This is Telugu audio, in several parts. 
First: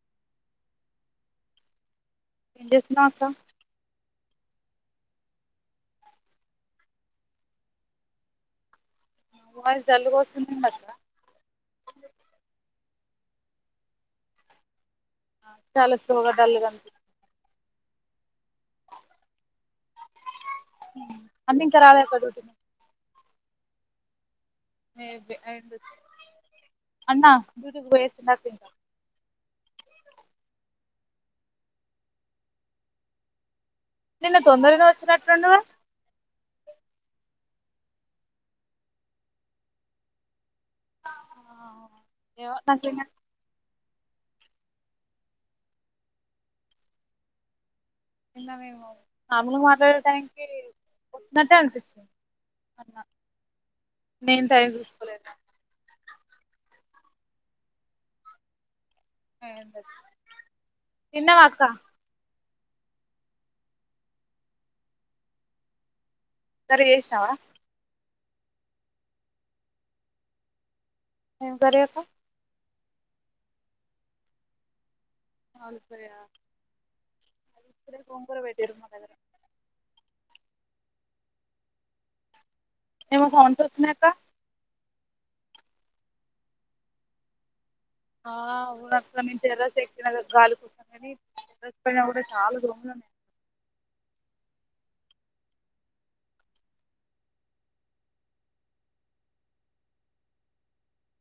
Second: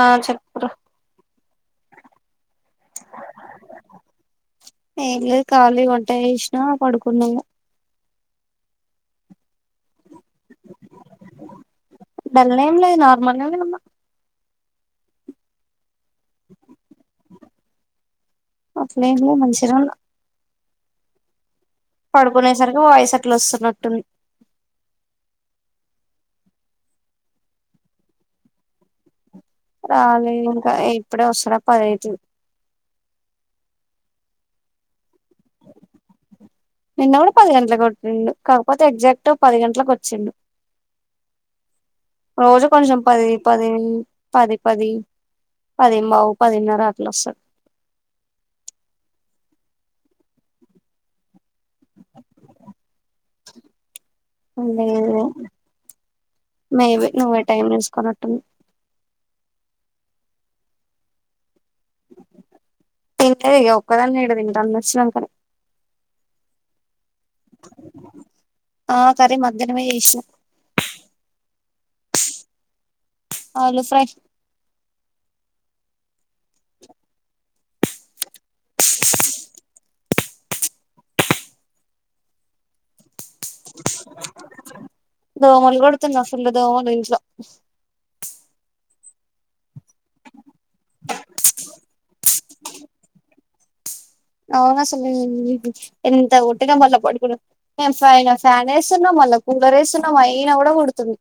ఆ చెప్పురా ఏం చేస్తున్నవ్ అక్క ఏం లేదు ఖాళీ వంట చేసినా పడుకున్న ఇగ మరి డల్ గోస్తుందేంది అక్క నార్మల్ గానే ఉన్న చాల స్లో గ డల్గ అనిపిస్ అట్లేమ్ లే మంచినే ఉన్న అనిపిస్తుంది అంటే ఇంకా రాలే అక్క డ్యూటీ పడుకునే సరికి వాయిస్ అట్లోస్తున్నట్టుంది ఎబె ఎంది అన్నా డ్యూటీ కి పోయొచ్చినా తింటా రాలేదు ఇంకా ఇప్పుడే వస్తాడ పదైతు నిన్న తొందరగ వచ్చినట్టుండవ్ నిన్న కూడా పది గంటలకు కొచ్చిండు కాకపోతే ఎగ్జాక్ట్ పది గంటలకు వచ్చిండు ఏమో రోజు నాకు కొంచెం నిన్న పది పది పది పది పదింబావ్ పదిన్నర అట్లోస్తడు నిన్న మెము మాములు మాట్లాడే టైం కి వచ్చినట్టే అనిపించిన్ అన్న నేను టైం లేదే చూసుకోలేదు మేబి నువ్వే టైం చూసుకొనట్టుంది అయుండొచ్చు తిన్నవా అక్క తిన్లే ఇగ ఒక్కదాన్ని ఈడ తింట అన్నోచ్చినంకనే కర్రి చేశినవా ఆ కర్రి మధ్యాహ్నమే చేశినా ఏం కర్రి అక్క ఆలూ ఫ్రై ఆలు ఫ్రై ఆ మీరు గోంగూర పెట్టిరు మనికి ఏమో సౌండ్స్ వస్తునయాక్క దోమలు గొడుతున్న ఫుల్ దోమలు ఇంట్లో ఇగ నెను టెర్రస్ ఎక్కిన గాలి కోసం గనీ టెర్రస్ పైన గూడ చాలా దోమలు ఉన్నయ్. అవును అసలు మ్ హు ఎంత కొట్టినా మళ్ళ పడుకునె ఫైన ఫ్యాన్ ఎస్తన్నము మళ్ళ కూలర్ ఏస్తున్నము అయినా గూడ కొడుతుంది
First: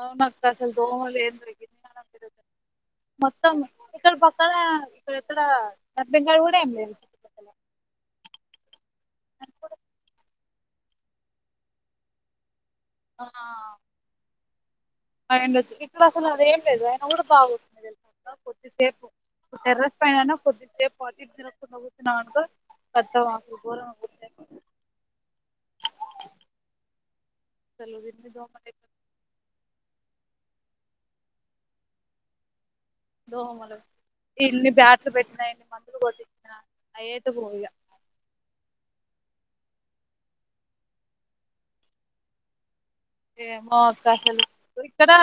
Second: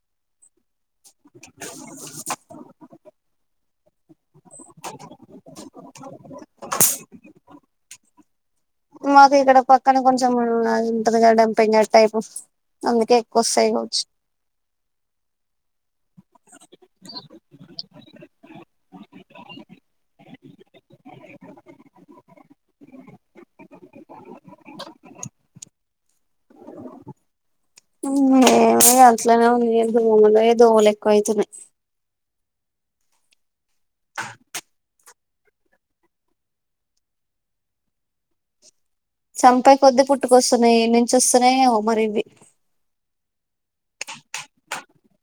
అవునక్క అసలు దోములు ఏందిర గిట్ల ఇక్కడ పక్కన ఇక్కడెక్కడా డంపింగ్ యార్డ్ గూడ ఎమి లేదు మాకు అయినా ఇక్కడ కూడా పక్కన కొంచం ఉన్నది ఉంటదిగ డంపింగ్ యార్డ్ టైపు అందుకే ఎక్కువొస్తాయ్ కావొచ్చు అయుండొచ్చు ఇక్కడ అసలు అది ఏం లేదు అయినా గూడ బాగోదు కొద్దిసేపు టెర్రస్ పైననా కొద్దిసేపు అటు ఇటు తిరుగుకుంటా కూసున్నమనుకో కతం అక్కడ గోరం [inaudible] మ్ ఇగ అట్లానే ఉంది దోమలే దోమలు ఎక్కువయితున్నయ్. దోమలు ఇన్ని బ్యాట్లు పెట్టినా ఎన్ని మందులు కొట్టించిన అయ్యాయితే బోవు ఇగ చంపే కొద్ది పుట్టుకొస్తున్నయ్ ఏనుంచి వస్తున్నయెమో మరివ్వి ఏమో అక్క అసలు ఇక్కడా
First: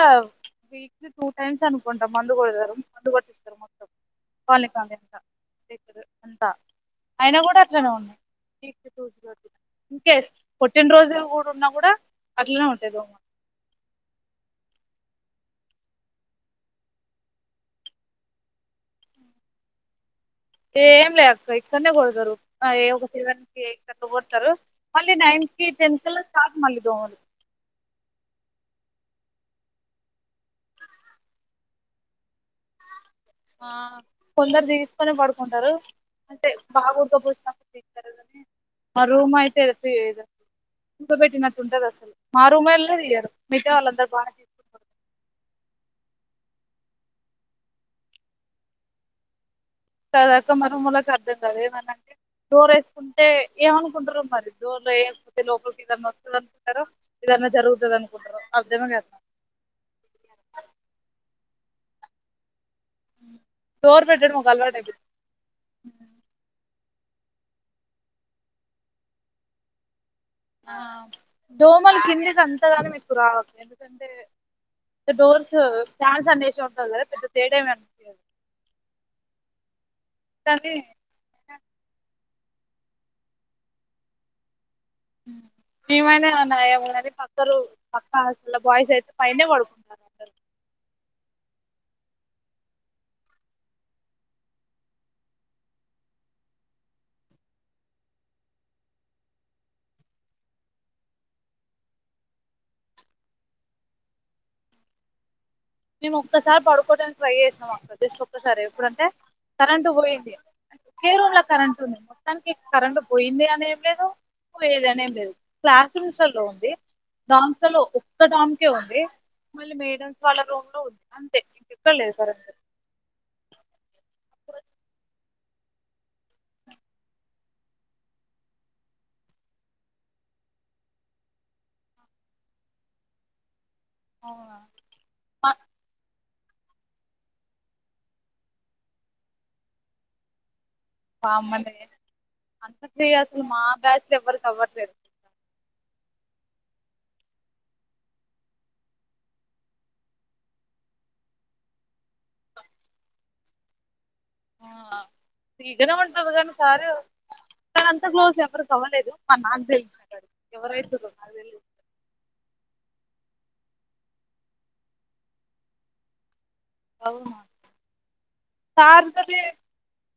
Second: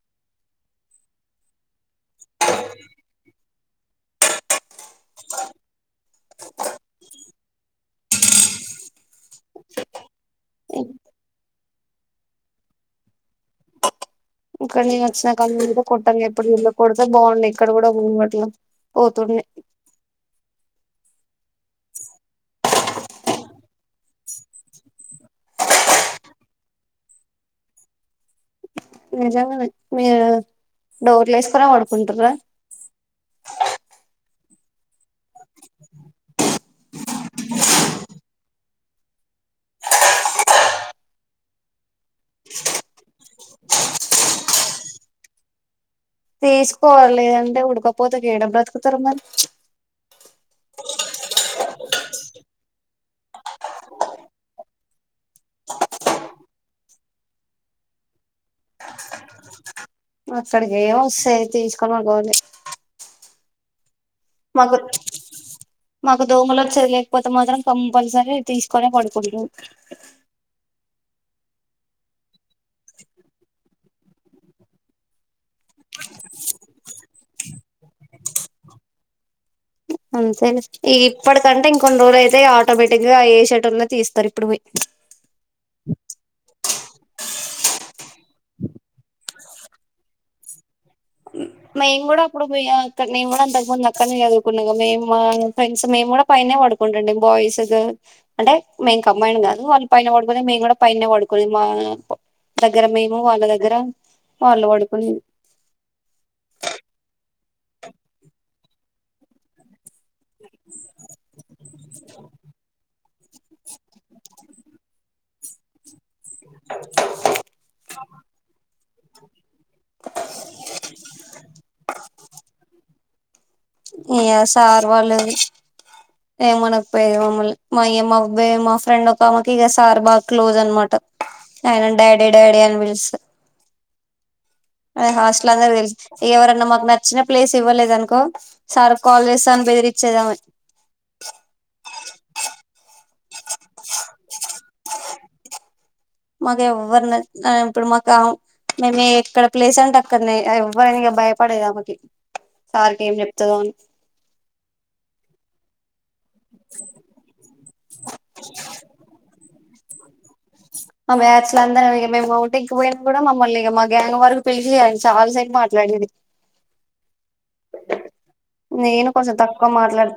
వీక్లీ టూ టైమ్స్ అను మొన్న మందు కొడతారు మందు కొట్టిస్తారు కాలే కాలే అంత అంతా అయినా కూడా అట్లనే ఉన్నాయి. ఇన్ కేస్ పుట్టినరోజు లో కూడా ఉన్నా కూడా అట్లనే ఉం తెరుదోమ. ఇక్కడ నేన్ వచ్చిన కంచ్ కూడ కొటంగా ఎప్పుడు చుల్లే కొడుతే బాగుండ్ ఇక్కడ కూడా బన్వట్ల పోతుంది ఎంలే అక్క ఎక్కన్నే కొడుతారు ఏ ఒక పిల్లగాని కేక్ అట్లా కొత్తరు మళ్ళీ నైన్ కి ఇ టెన్త్ కళ్ళ స్టాట్ మళ్ళి దోమలు నిజంగనే మీరు డోర్లు వేసుకోనే పడుకుంటారా ఆ కొందరు తీసుకొనే పడుకుంటారు అంటే బాగా ఊఉకపోసీనప్పుడు తీస్తారుకాని మా రూమ్ అయితే [unintelligible] చేయదు. ముగ పెట్టినట్టుంటది అసలు మా రూమొలే తీయరు మిగతా వాళ్ళందరు బాగా తీసుకుంటారు. తీసుకోవాలి లేదంటే ఉడుకపోతకి ఎడ బ్రతుకుతారు మరి కదాక్క మ రుమోళ్లకు అర్థం కద్ ఏమన్నాంటే డోర్ వేసుకుంటే ఏమనుకుంటారు మరి డోర్ లేయకపోతే లోపలికి ఏదనా వస్తది అనుకుంటార ఎదన్ కన జరుగుతదనుకుంటరో అర్ధమే కట్లే అక్కడికి ఏం వస్తాయి తీసుకొని [unintelligible] డోర్ పెట్టడం ఒక మకు అలవాటు అయిపోయింది మాకు దోమలోచ్చిదిలే పోతే మాత్రం కంపల్సరీ తీసుకొనే పడుకుంట్రూ ఆ దోమలు కిందికి అంతగనం మీకు రావ్ ఎందుకంటే డోర్స్ ఫ్యాన్స్ అనేషే ఉంటుంది కదా పెద్ద తేడామనిపియదు. అంతే లే ఇగ ఇప్పటికంటే ఇంకొన్ని రోజులైతే ఆటోమేటిక్గా ఏషేటోళ్ళే తీస్తారు ఇప్పుడు పోయి మిమన్న నయ్యం కానీ పక్క ర్ పక్కన హాస్టల్ల బాయ్స్ అయితే పైన్నే పడుకు మేము కూడా అప్పుడు పోయమక్కడ మేము కూడా అంతకుముందు అక్క న్నే చదువుకున్నాగా మేము మా ఫ్రెండ్స్ మేము కూడా పైనే పడుకుంటండి బాయ్స్ అంటే మేం కంమైండ్ కాదు వాళ్ళు పైన పడుకునేది మేము కూడా పైన్నే పడుకునేద్ మా అవును దగ్గర మేము వాళ్ళ దగ్గర వాళ్ళు పడుకునే మేము ఒక్కసారి పడుకోడాానికి ట్రై చేసాం అక్క జస్ట్ ఒక్కసారే ఎప్పుడంటే కరెంట్ ట్ పోయింది కే రూన్ల కరెంట్ ఉంది మొత్తానికి కరెంట్ పోయింది అని ఏం లేదు పోయేది అని ఏం లేదు క్లాస్ రూమ్స్ లళ్ళో ఉంది దామ్స్ లళ్ళో ఒక్క దానికే ఉంది మళ్ళీ మేడం వాళ్ళ రూమ్ అంతే మీక్ ఎక్కడ లేదు కరెంట్ ఇగ సార్ వాళ్ళు ఏమనకపోయేది మమ్మల్ని మా అయ్య మాక్ బె మా ఫ్రెండ్ ఒక అమేకి ఇగ సార్ బాగా క్లోజ్ అన్నమాట అయినను డాడీ డాడీ అని పిలుస్త అది హాస్ట్ల్ అందరికి తెలూస్ ఎవరన్నా మాకు నచ్చిన ప్లేస్ ఇవ్వలేదనుకో సార్ కాల్ చేస్త అని బెదిరిచ్చేదామే మమ్మల్ని అంత ఫ్రీ అసలు మా బ్యాచ్ లో ఎవరికి అవ్వట్లేదు మాకు ఎవ్వరు న్ ఇప్పుడు మాక్ అ మేము ఎ ఎక్కడ ప్లేస్ అంటే అక్కడన్నే ఎవ్వరైనా ఇగ భయపడేదమేకి సర్ కి ఏం చెప్తదో అని ఎదవంటున్నవ్ కద సారు కానీ అంత గ్లోజ్ ఎవరికవ్వలేదు మర్ నాక్ తెలిచిన కంచ్ మ బ్యాచ్ ల అందరు ఇగ మేం బాటింగ్క్ కూడా మమ్మల్ని ఇగ మా గ్యాంగ్ వారిక్ పిలిచి చాలా సైపు మాట్లాడేది అవునా నేను కొంచెం తక్కువ మాట్లాడ్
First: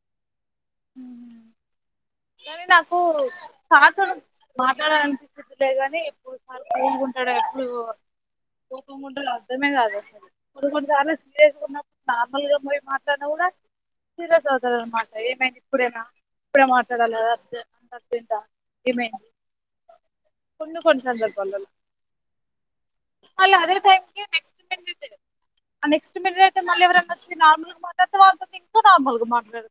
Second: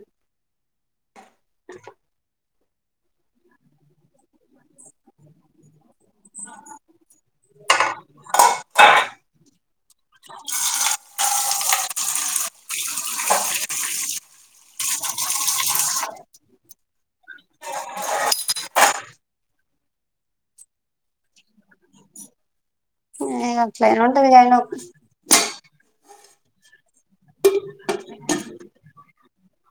మ్ కానీ నాకు చత మాట్లాడాలనిపించలే గాని కో సర్ ఫ్రీ గా ఉంటాడు ఎప్పుడు [unintelligible] అర్ధమే కాదు అసలు కొని కొని సార్లు. ఏదో నాక్ నార్మల్గా పోయ్ మాట్లాడన కూడా సీరియస్ అవుతాడు అన్నమాట ఏమైంది ఇప్పుడేనా ఇపుడే మా [inaudible] కొన్ని కొంచెం జర్పాలల్ వాళ్ళు అదే అట్లనే టైమ్కి ఉంటది కానీ నెస్ట్ ఆ నెక్స్ట్ మ మళ్ళీ ఎవరైనా వచ్చి నార్మాల్గ మాట్లాడితే వాళ్ళతోటి ఇంకా నార్మల్ గా మాట్లాడ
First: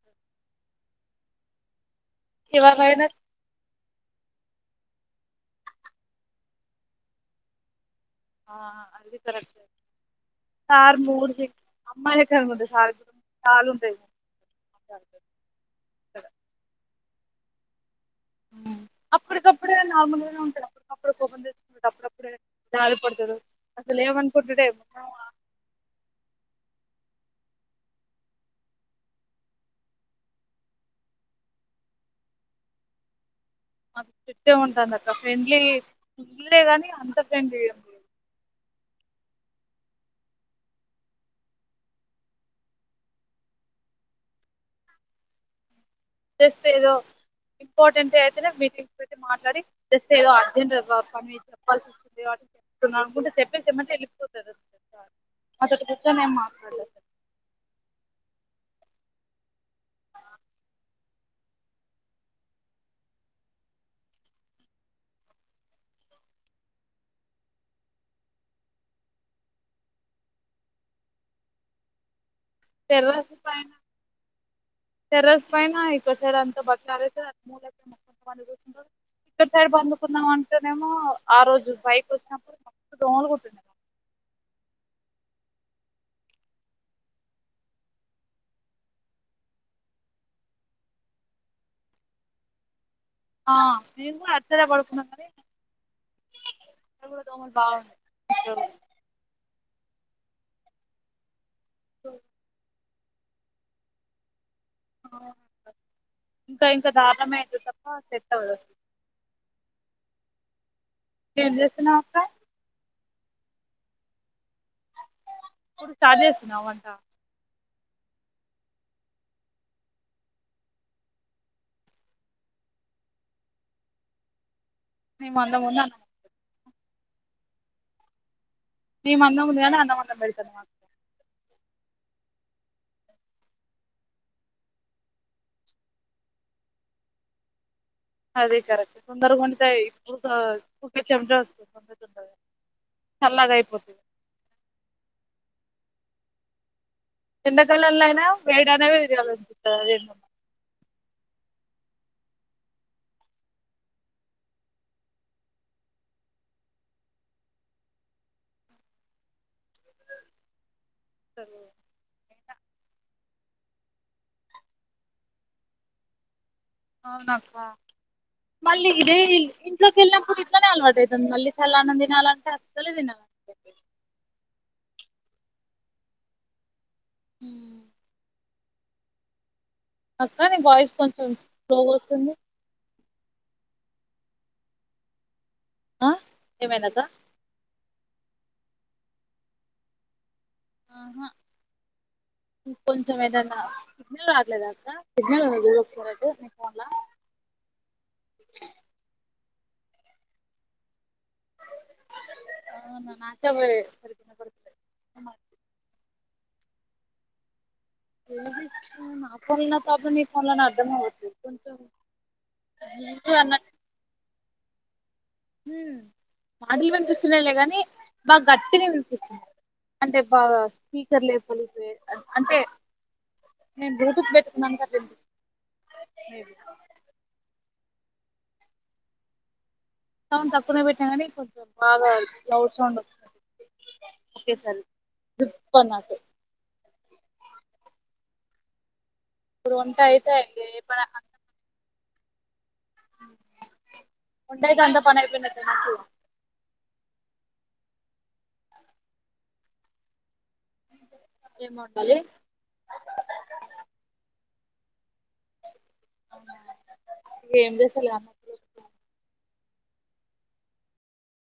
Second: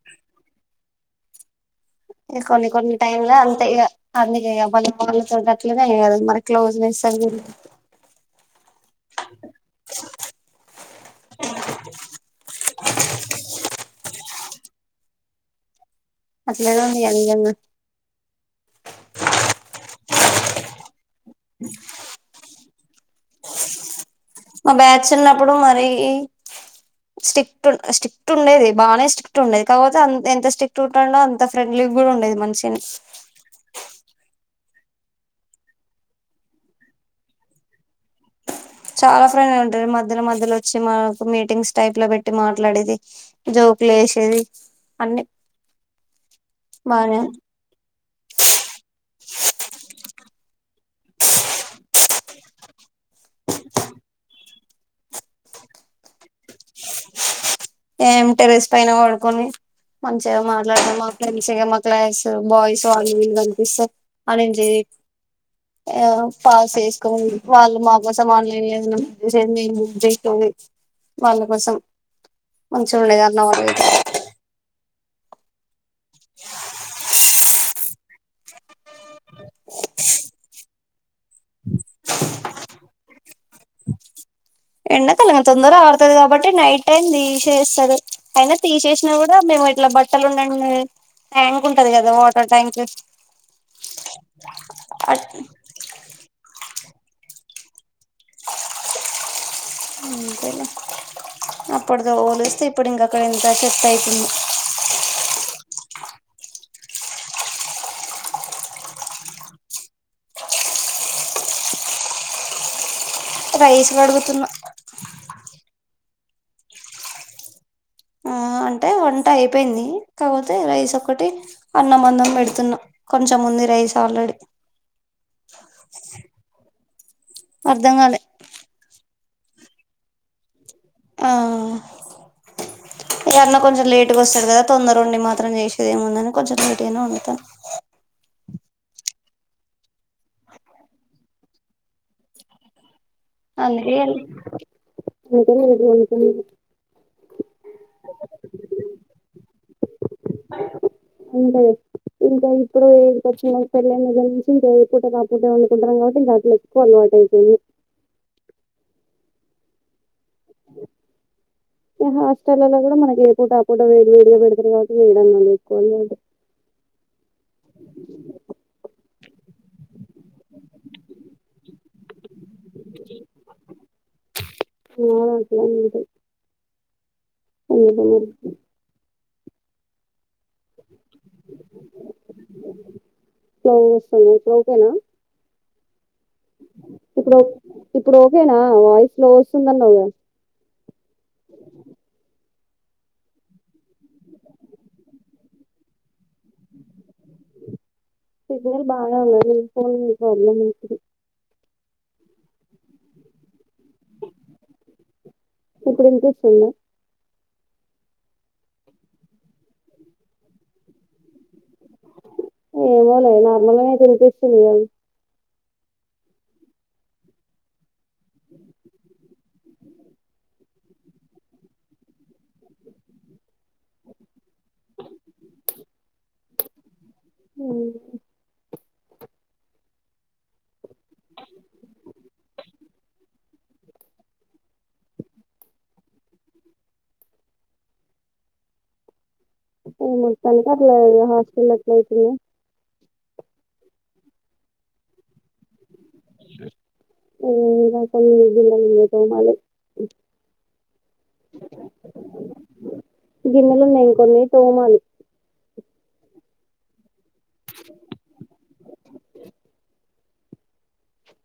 కొన్ని కొన్ని ఎవరైనా టైంలా అంతే ఇగ అందుకే మళ్ళీ వాళ్ళతోడ గట్లనే కదు మరి క్లోజ్నెస్ అది సార్ మూడ్కి అమ్మాయి దగ్గర కాలెదు కాలుంటయ్ అట్లేదో మీ యంగ్ అన్న అప్పటికప్పుడే నార్మల్గానే ఉంటది అప్పుడు జాలిపడతడు అసలు ఏమన్ మా బ్యాచున్నప్పుడు మరి స్టిక్ట్ స్టిక్ట్ ఉండేది బాగానే స్టిక్ట్ ఉండేది కాకపోతే ఎంత స్ట్రిక్టుంటుండే అంత ఫ్రెండ్లీ కూడా ఉండేది మన్షిని మాక్ చెట్టే ఉంటందక్క ఫ్రెండ్లీ ఫ్రెండ్లే గానీ అంత ఫ్రెండ్లీ ఏం లేదు చాలా ఫ్రెండ్లీ ఉంటాది మధ్యలో మధ్యలో వచ్చి మాకు మీటింగ్స్ టైప్లో పెట్టి మాట్లాడేది జో ఒకులేసేది అన్ని జస్ట్ ఏదో బానే ఇంపార్టెంటైతేనే మీటింగ్స్ పెట్టి మాట్లాడి జస్టేదో అర్జెంట్ పని చెప్పాల్సోస్తుంది వాటిని చెప్తున్నా అనుకుంటే చెప్పేసెమంటెళ్ళిపోత [unintelligible] అదొక్కటి నేం మాట్లాడలే ఏం టెరెస్ పైన వడుకొని మంచిగా మాట్లాడ మా ఫ్రెండ్స్ మా క్లాస్ బాయ్స్ వాళ్ళు వీళ్ళు కనిపిస్తే అని ఆ పాస్ చేస్కో వాళ్ళు మాకోసమాన్లు [unintelligible] వాళ్ళ కోసం మంచి ఉండేది టెర్రస్ అన్న పైన వాళ్ళ టెర్రస్ పైన ఇక్కడ సైడ్ అంతా బట్టలారెతే అట్ మూలక్ ఇక్కడ సైడ్ పండుకుందాం అంటేనేమో ఆ రోజు బైటోచ్చినప్పుడు మస్తు దోమలు కుట్టి ఎండాకాలం తొందర ఆరుతది కాబట్టి నైట్ టైమ్ తీసేస్తరు అయినా తీసేసిన కూడా మేము ఇట్లా బట్టలు ఉన్నా ట్యాంక్ ఉంటది కదా వాటర్ ట్యాంక్ ఆ మేము కూడా అటు సైడే పడుకున్నాము కని అంతేలే [inaudible] అంతెలే అప్పుడుతో పోలిస్తే ఇప్పుడు ఇంక అక్కడ అంత సెటైతుంది ఇంకా ఇంకా దార్నమైతది తప్ప సెట్ అవదు అసలు ఏం చేస్తున్నవక్క రైస్ కడుగుతున్న ఇప్పుడు స్టార్ట్ చేస్తున్నావ వంట ఆ అంటే వంట అయిపోయింది కాపోతే రైస్ ఒకటి అన్నం అన్నం పెడుతున్నా కొంచెం ఉంది రైస్ ఆల్రడీ మేం అన్నం ఉన్నాం అర్ధంకాలే మీ మందం వుంది గాని అన్నమందం పెడతాంది మాకు ఆ ఇగ అన్నా కొంచెం లేటుగ వస్తాడు కదా. తొందరుండి మాత్రం చేసేది ఏముందని కొంచెం లేట్ గనె వండుత అదే కరెక్ట్ తొందరగా వండుతే ఊకే చెమట ఊకె చెమట వాస్తు అందుకే [unintelligible] ఎండకాలల్లో అయినా వేడ అనేవి [unintelligible] ఉంటయి ఇంకా ఇప్పుడు ఎడ్కోచినంకా పెళ్ళైన దగ్గర నుంచి ఇంకా పూటకాపూట వండుకుంటారుం కాబట్టింకా అట్లో ఎక్కువ అన్న చేసేది హా టల్లలో కూడా మనకి ఏ పూట ఆ పూట వేడి వేడిగా పెడతారు కాబట్టి వేడిన్నం ఎక్కువనే అవునక్క మళ్ళీ ఇదే ఇంట్లోకి ఎల్లప్పుడూ ఇట్లనే అల్వాటు అవుతుంది. మళ్ళీ చల్లఅన్నం తినాలంటే అస్సలే తినము. చేదు చేదుగుంటది అందుకే మరిష్టం అక్క నీ వాయిస్ కొంచెం స్లో వస్తుంది. స్లో వస్తుంది ఇప్పుడు ఒకేనా ఆ ఏమైందక్క ఇప్పుడు ఓకేనా వాయిస్ స్లో వస్తుందన్నావుగా ఆహ కొంచెం ఏదన్నా సిగ్నల్ రాట్లేదా అక్క సిగ్నల్ వుందేమో చూడు ఒకసారి నీ ఫోన్లా సిగ్నల్ బాగా ఉన్నది నీ ఫోన్ ప్రాబ్లెమ్ ఉంది అవును నాకూడా లేదు ఇప్పుడు ఇనిపిస్తుంద వినిపిస్తున్ నా ఫోన్లో ప్రాబ్లెమ్ నీ ఫోన్లో అర్ధం అవ్వట్లేదు కొంచెం జీ ఏమోలే నార్మలనే వినిపిస్తుందిగా హుమ్మ్ మాటలు వినిపిస్తున్నాయిలే గాని బాగా గట్టిని వినిపిస్తున్నాయి అంటే బాగా స్పీకర్ లేపలి అంటే నేన్ బ్లూటూత్ పెట్టుకున్నందుకు అట్ల వినిపిస్తుంది అ సౌండ్ తక్కువనే పెట్టిన కానీ కొంచెం బాగా లౌడ్ సౌండ్ వస్తుంది. ఓకే సారి దుప్పఅన్నట్టు ఇప్పుడు వంట అయితే ఏ మొత్తానికి అట్ల పని హాస్పిటల్ల అయితుంది అంతట అంతా పనయిపోయినట్టే మనకు అల్లా మళ ఏం వండాలి [unintelligible] గిన్నెలు ఉన్నాయి కొన్ని తోమాలి ఏం చేసాలి ఇగ